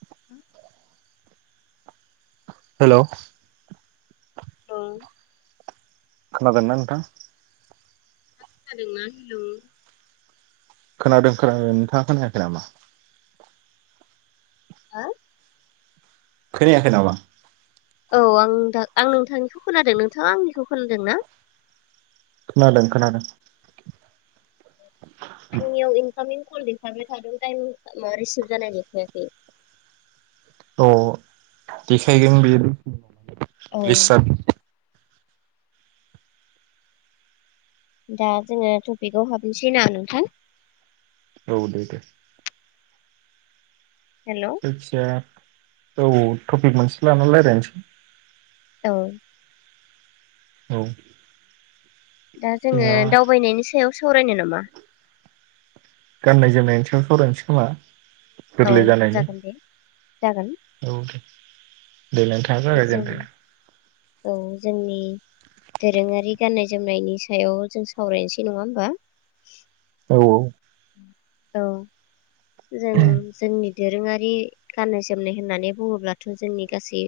[unintelligible] हेल' ओं खोनादोंना नोंथां? खोनादोंना हेल' खोनादों खोनादो नोंथां हा खोनायखै नामा? औ आं दा आं नोंथांनिखौ खोनादों नोंथा आंनिखौ खोनादों ना? खोनादों खोनादों आंनियाव इनकामिं कल देखाबाय थादों टाइम मा रिसिभ जानाय देखायाखै अ देखायगोन बि औ ग्लिस जादों दा जोङो टपिकआव हाबनोसै ना नोंथां? औ दे दे हेल' औ। आतसा औ टपिक मोनसे लाना रायज्लायनोसै औ औ दा जोङो जेनेबा दावबायनायनि सायाव सावरायनो नामा? गाननाय जोमनायनि साव सवरायसै खोमा? औ गोरलै जानायनि जागोन दे जागोन औ दे नोंथाङा जागाय जों जेनदो औ जोंनि दोरोङारि गाननाय जोमनायनि सायाव जों सावरायनोसै नङा होमबा? औ औ औ जों जोंनि दोरोङारि गाननाय जोमनाय होननानै बुङोब्लाथ' जोंनि गासै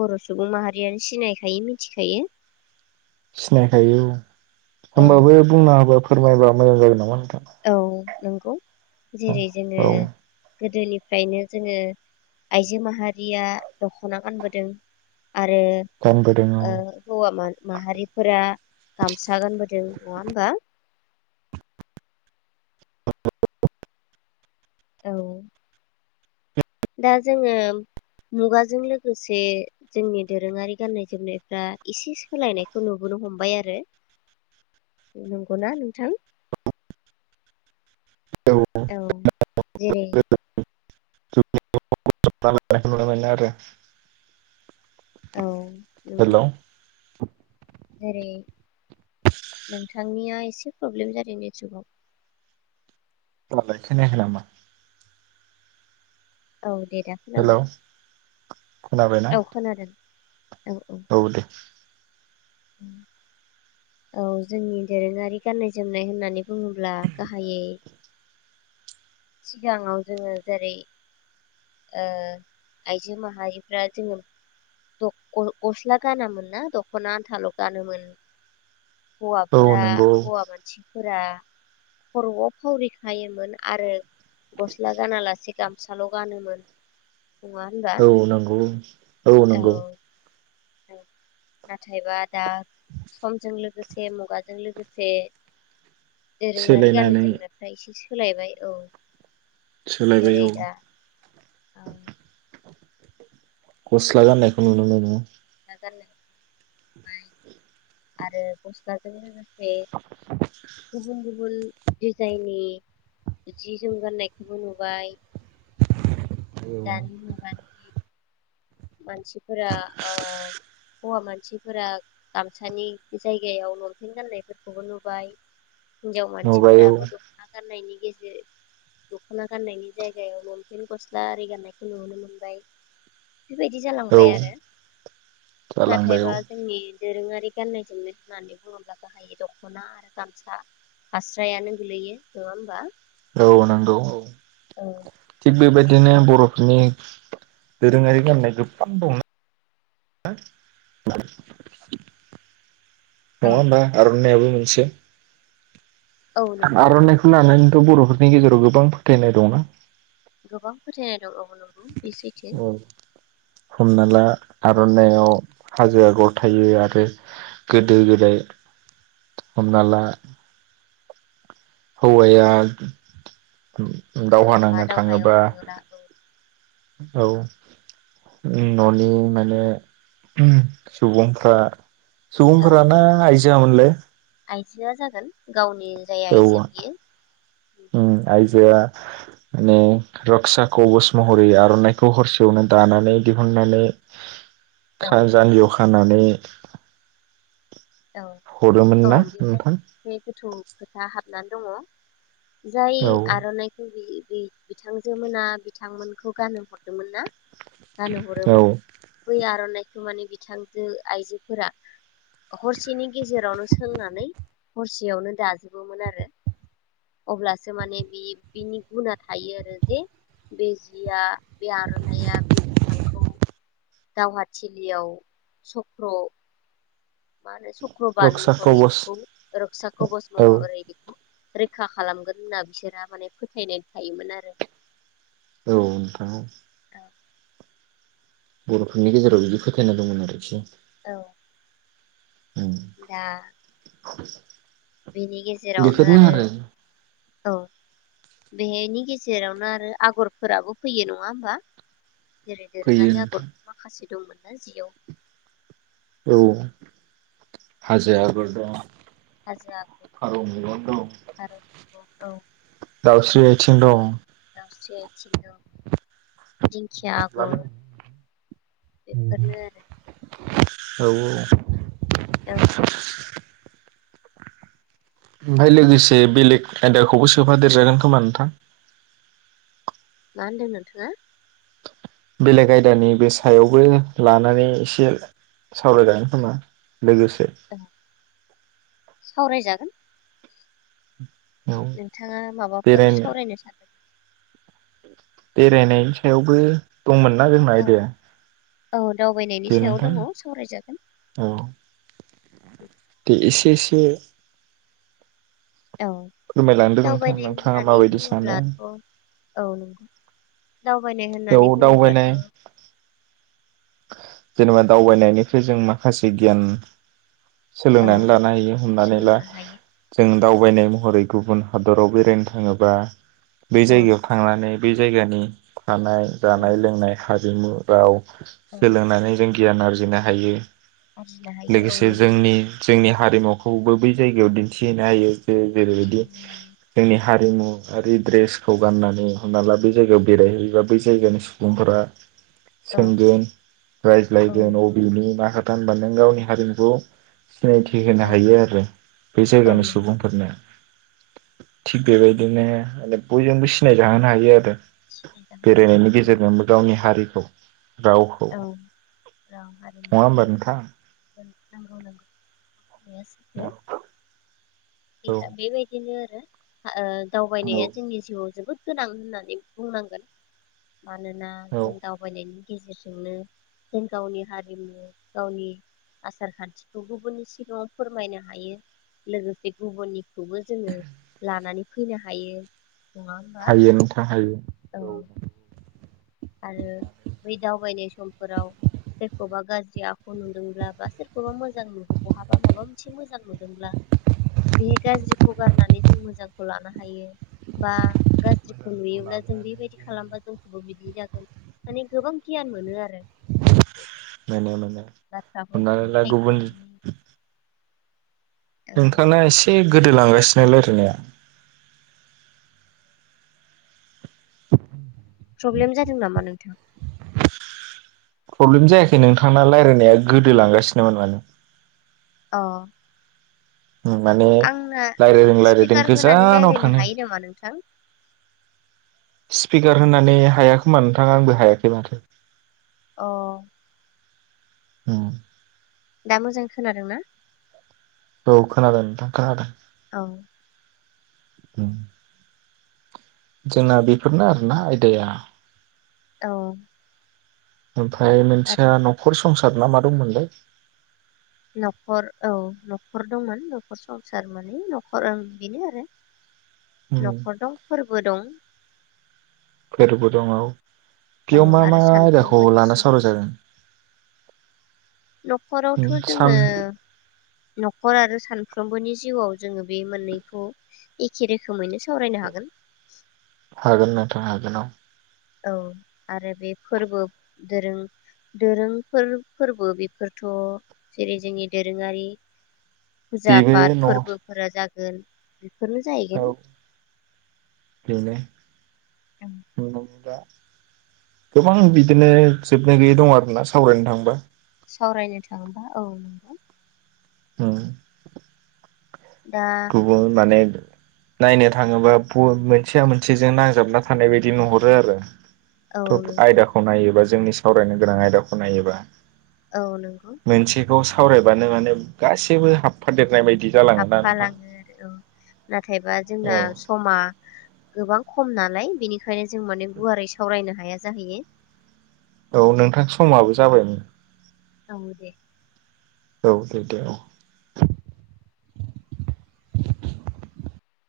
बर' सुबुं माहारियानो सिनायखायो मिथिखायो सिनायखायो औ औ होमबाबो बुंना हो फोरमायबा मोजां जागोन नामा नों [inaudible] नोंगौ। जेरै जोङो गोदोनिफ्रायनो जोङो आइजो माहारिया दखना गानबोदों आरो गानबोदों औ ओ हौवा मा-माहारिफोरा गामस सा गानबोदों नङा होमबा? औ दा जोङो मुगाजों लोगोसे जोंनि दोरोङारि गाननाय जोमनायफ्रा एसे सोलायनायखौ नुबोनो हमबाय आरो नंगौना नोंथां? औ जेरै [unintelligible] नुनो मोनो आरो औ नंगौ हेलौ जेरै नोंथांनिया एसे प्रब्लेम जादों नेट सुगाव। दालाय खोनायाखै नामा? औ दे। दा खोनाबाय हेलौ खोनाबायना औ खोनादों औ दे उम औ जोंनि दोरोङारि गाननाय जोमनाय होननानै बुङोब्ला गाहायै सिगाङाव जोङो जेरै ओ आइजो माहारिफ्रा जोङो द-ग-गस्ला गानामोनना दखना आनथाल गानोमोन औ हौवाफोरा नंगौ हौवा मानसि फोरा खरआव फावरिखायोमोन आरो गस्ला गाना लासे गामसाल गानोमोन नङा होनबा औ नांगौ औ औ नंगौ औ नाथायबा दा समजों लोगोसे मुगाजों लोगोसे दोरोङारि गाननाय सोलायनानै जोमनायफ्रा एसे सो सोलायबाय औ सोलायबाय जेरै औ दा औ गस्ला गाननायखौ नुनो‌ मोनो गानो ओमफ्राय आरो गस्लाजों लोगोसे से गुबुन गुबुन दिजाइननि जि जोम गाननायखौबो नुबाय औ दानि मुगानि मानसिफोरा ओ हौवा मानसिफोरा गामसानि जायगायाव लंपेन गाननायफोरखौबो नुबाय। हिनजाव नुबाय औ मानसिफोराबो दखना गाननायनि गेजे दखना गान्नायनि जायगायाव लंपेन गस दारि गाननायखौ नुनो मोनबाय। बिबायदि औ जालांबाय आरो जालांबाय औ नाथायबा जोंनि। दोरोङारि गान्नाय जोमनो होननानै बुङोब्ला गाहायै दखना आरो गामसा फास्रायानो गोलैयो नङा होमबा? औ नंगौ औ। औ थिग बेबायदिनो बेखायनो बर'फोरनि। दोरोङारि गाननाय जोमफाखौ [unintelligible] औ नङा होमबा आर'नाइयाबो? मिथिया। औ नंगौ आर'नाइखौ लानानै। थ बर'फोरनि गेजेराव गोबां फोथायनाय दंना? गोबां फोथायनाय दं औ नंगौ बि सैथो। औ हमना ला आर'नाइयाव हाजो आगर थायो आरो औ गोदो गोदाय हमना ला। हौवाया औ आवबा दावहायाव थाङोब्ला औ। औ उम न'नि माने उम सुबुंफ्रा। औ सुबुंफोराना आइज [unintelligible] आइजोआ जागोन गावनि नि जाय औ आइजो बियो। बेया माने रक्सा कवस महरै आर'नाइखौ हरसेयावनो दानानै दिहुननानै औ खारजानि अख खानानै। औ हरोमोन औ ना बेहाय नोंथां बे गोथौ खोथा हाब नानै दङ। जाय औ आर'नाइखौ बि। बि बिथांजो मोना बिथांमोनखौ गानहो हरदोंमोन ना? गानहो औ हरोमोन बै आर'नाइ। माने बिथांजो आइजोफोरा हरसेनि गेजेरावनो सोंनानै हरसेयावनो दाजोबोमोन आरो अब्लासो माने बे बिनि गुना थायो आरो जे बे जिया बे आर'नाइया बे बिफांखौ दावहाथिलियाव सक्र' मा होनो सक्रबान रक्सा महरै कवच बेखौ रोक्सा कबस औ महरै बेखौ रैखा खालामगोन होनना बिसोरहा माने फोथायनाय थायोमोन आरो औ नोंथां औ बर'फोरनि गेजेराव बिदि फोथायना दंमोन आरोखि औ दा [inaudible] बेनि गेजेरावनो आरो औ बेहायनि गेजेरावनो आरो आगरफोराबो फैयो नङा होमबा जेरै फैयो दोरोङारि आगर नोंथां माखासे दंमोन जियाव औ हाजो आगर दं हाजो आगर फारौ मेगन दं फारौ मेगन औ दावस्रि आयथिं दं से आथिं दं दिंखिया आगर बेफोरनो आरो औ औ औ [inaudible] ओमफाय लोगोसे बेलेग आयदाखौबो सोफा देरजागोन खोमा नोंथां मा होनदों नोंथाङा? बेलेग आयदानि बे सायावबो लानानै एसे सावरायजागोन खोमा लोगोसे औ सावरायजागोन [inaudible] नोंथाङा माबाफोर बेरायनो सावरायनो सानदों बेरायनायनि सायावबो दंमोन ना जोंना औ आयदाया औ दावबायनायनि दे सायाव नोंथां दङ सावरायजागोन औ से औ फोरमायलांदों नोंथां दावबायनाय नोंथाङा होननानै माबायदि सानो बुङोब्लाथ' औ नंगौ दावबायनाय बेयाव होननानै बुङोब्लाथ' दावबायनाय जेनेबा दावबायनायनिफ्राय जों माखासे गियान औ सोलोंनानै लानो हायो हमनानै ला सोलोंनो हायो जों नंगौ दावबायनाय महरै गुबुन हादराव बेरायनो थाङोबा बै औ जायगायाव थांनानै बे जायगानि थानाय औ जानाय लोंनाय हा रिमु, राव औ सोलोंनानै जों गियान आरजिनो हायो‌। आरजिनो हायो औ लोगोसे नंगौ जोंनि जोंनि हा हारिमुखौबो बै जायगायाव दिन्थिहैनो हायो। ओ जेरैबायदि मिथिहोनो हायो जोंनि हा हारिमुयारि द्रेसखौ गाननानै हमना ला बे जायगायाव बेरायहैयोबा बै जायगानि सुबुंफोरा औ सोंगोन औ रायज्लायगोन नंगौ अबिनि मा होनबा नों गावनि हारिमुखौ सिनायथि होनो औ हायो आरो बे औ जायगानि नंगौ सुबुंफोरनो। थिग औ बेबायदिनो बयजोंबो सिनायजाहोनो हायो आरो। सिनाय जाहोनो हायो बेरायनायनि औ गेजेरजोंबो गावनि हारि राव औ राव हारिमु होमबा नोंथां नोंगौ नोंगौ। बे सैथो औ इसा बेबायदिनो। आरो ओ दावबायनाया औ जोंनि जिउआव जोबोद गोनां होननानै बुंनांगोन। मानोना औ जों दावबायनायनि गेजेरजोंनो जों गावनि हारिमु गावनि आसार खान्थिखौ गुबुननि सिगाङाव फोरमायनो हायो लोगोसे गुबुननिखौबो जोङो लानानै फैनो हायो। हायो नोंथां हायो। औ औ आरो बै दावबायनाय समफोराव सोरखौबा गाज्रि आखु नुदोंब्ला बा सोरखौबा मोजां नु बहाबा माबा मोनसे मोजां नुदोंब्ला बे गाज्रिखौ गारनानै जों मोजांखौ लानो हायो बा गाज्रि खौ नुयोब्ला जों बेबायदि खालामबा जोंखौबो बिदि जा माने गोबां गियान मोनो आरो बे मोनो मोनो हमनानै बाथ्राफोरखौ ला गुबुन सायख'नानै औ नोंथांना एसे गोदोलांगासिनो रायलायनाया [inaudible] प्रब्लेम जादों नामा नोंथां प्रब्लेम जायाखै नोंथांना रायलायनाया गोदोलांगासिनोमोन माने अ ओम माने आंना रायलायदों रायलायदों स्पिकार होनानै गोजानाव रायज्लायनो थानो स हायो नामा नोंथां स्पिकार होननानै हाया खोमा नोंथाआ आंबो हायाखै माथो औ [inaudible] दा मोजां खोनादोंना औ खोनादों नोंथां खोनादों औ उम जोंना बेफोरनो आरोना आयदाया औ ओमफ्राय आरो मोनसेया नखर स संसार ना मा दंमोनलाय नखर औ नखर दंमोन नखर संसार माने नखर बेनो आरो उम नखर दं फोरबो दं फोरबो दं औ औ गेव मा मा आरो आयदाखौ सानफ्रोमबोनि लाना जिउ सावराय जागोन नखरावथ उम सान जोङो नखर आरो सानफ्रोमबोनि जिउआव जोङो बे मोननैखौ एखे रोखोमैनो सावरायनो हागोन हागोन नोंथां हागोन औ औ आरो बे फोरबो दोरों-दोरोंफोर फोरबो बेफोरथ जेरै जोंनि दोरोङारि फुजा बेबो पात न' फोरबोफोरा जाग गोन औ बेनो [unintelligible] गोबां बिदिनो जोबनो गैयै दं आरोना सावरायनो थांबा सावरायनो थाङोबा औ नंगौ औ दा गुबुन माने नायनो थाङोबा बु मोनसेया मोनसेजों नांजाबना थानाय बायदि नुहरो आरो। औ थब नंगौ आयदाखौ नायोबा जो जोंनि सावरायनो गोनां आयदाखौ नायोबा औ नोंगौ। बेखौ सावरायबानो माने गासिबो हाबफादेरनाय बायदि बिदि जालाङोना नोंथां? हाबफालाङो औ नाथायबा जोंना औ समा गोबां खम नालाय बेनिखायनो जों माने गुवारै सावरायनो हाया जाहैयो। औ नोंथां समाबो जाबायमोन। औ दे। औ दे दे औ।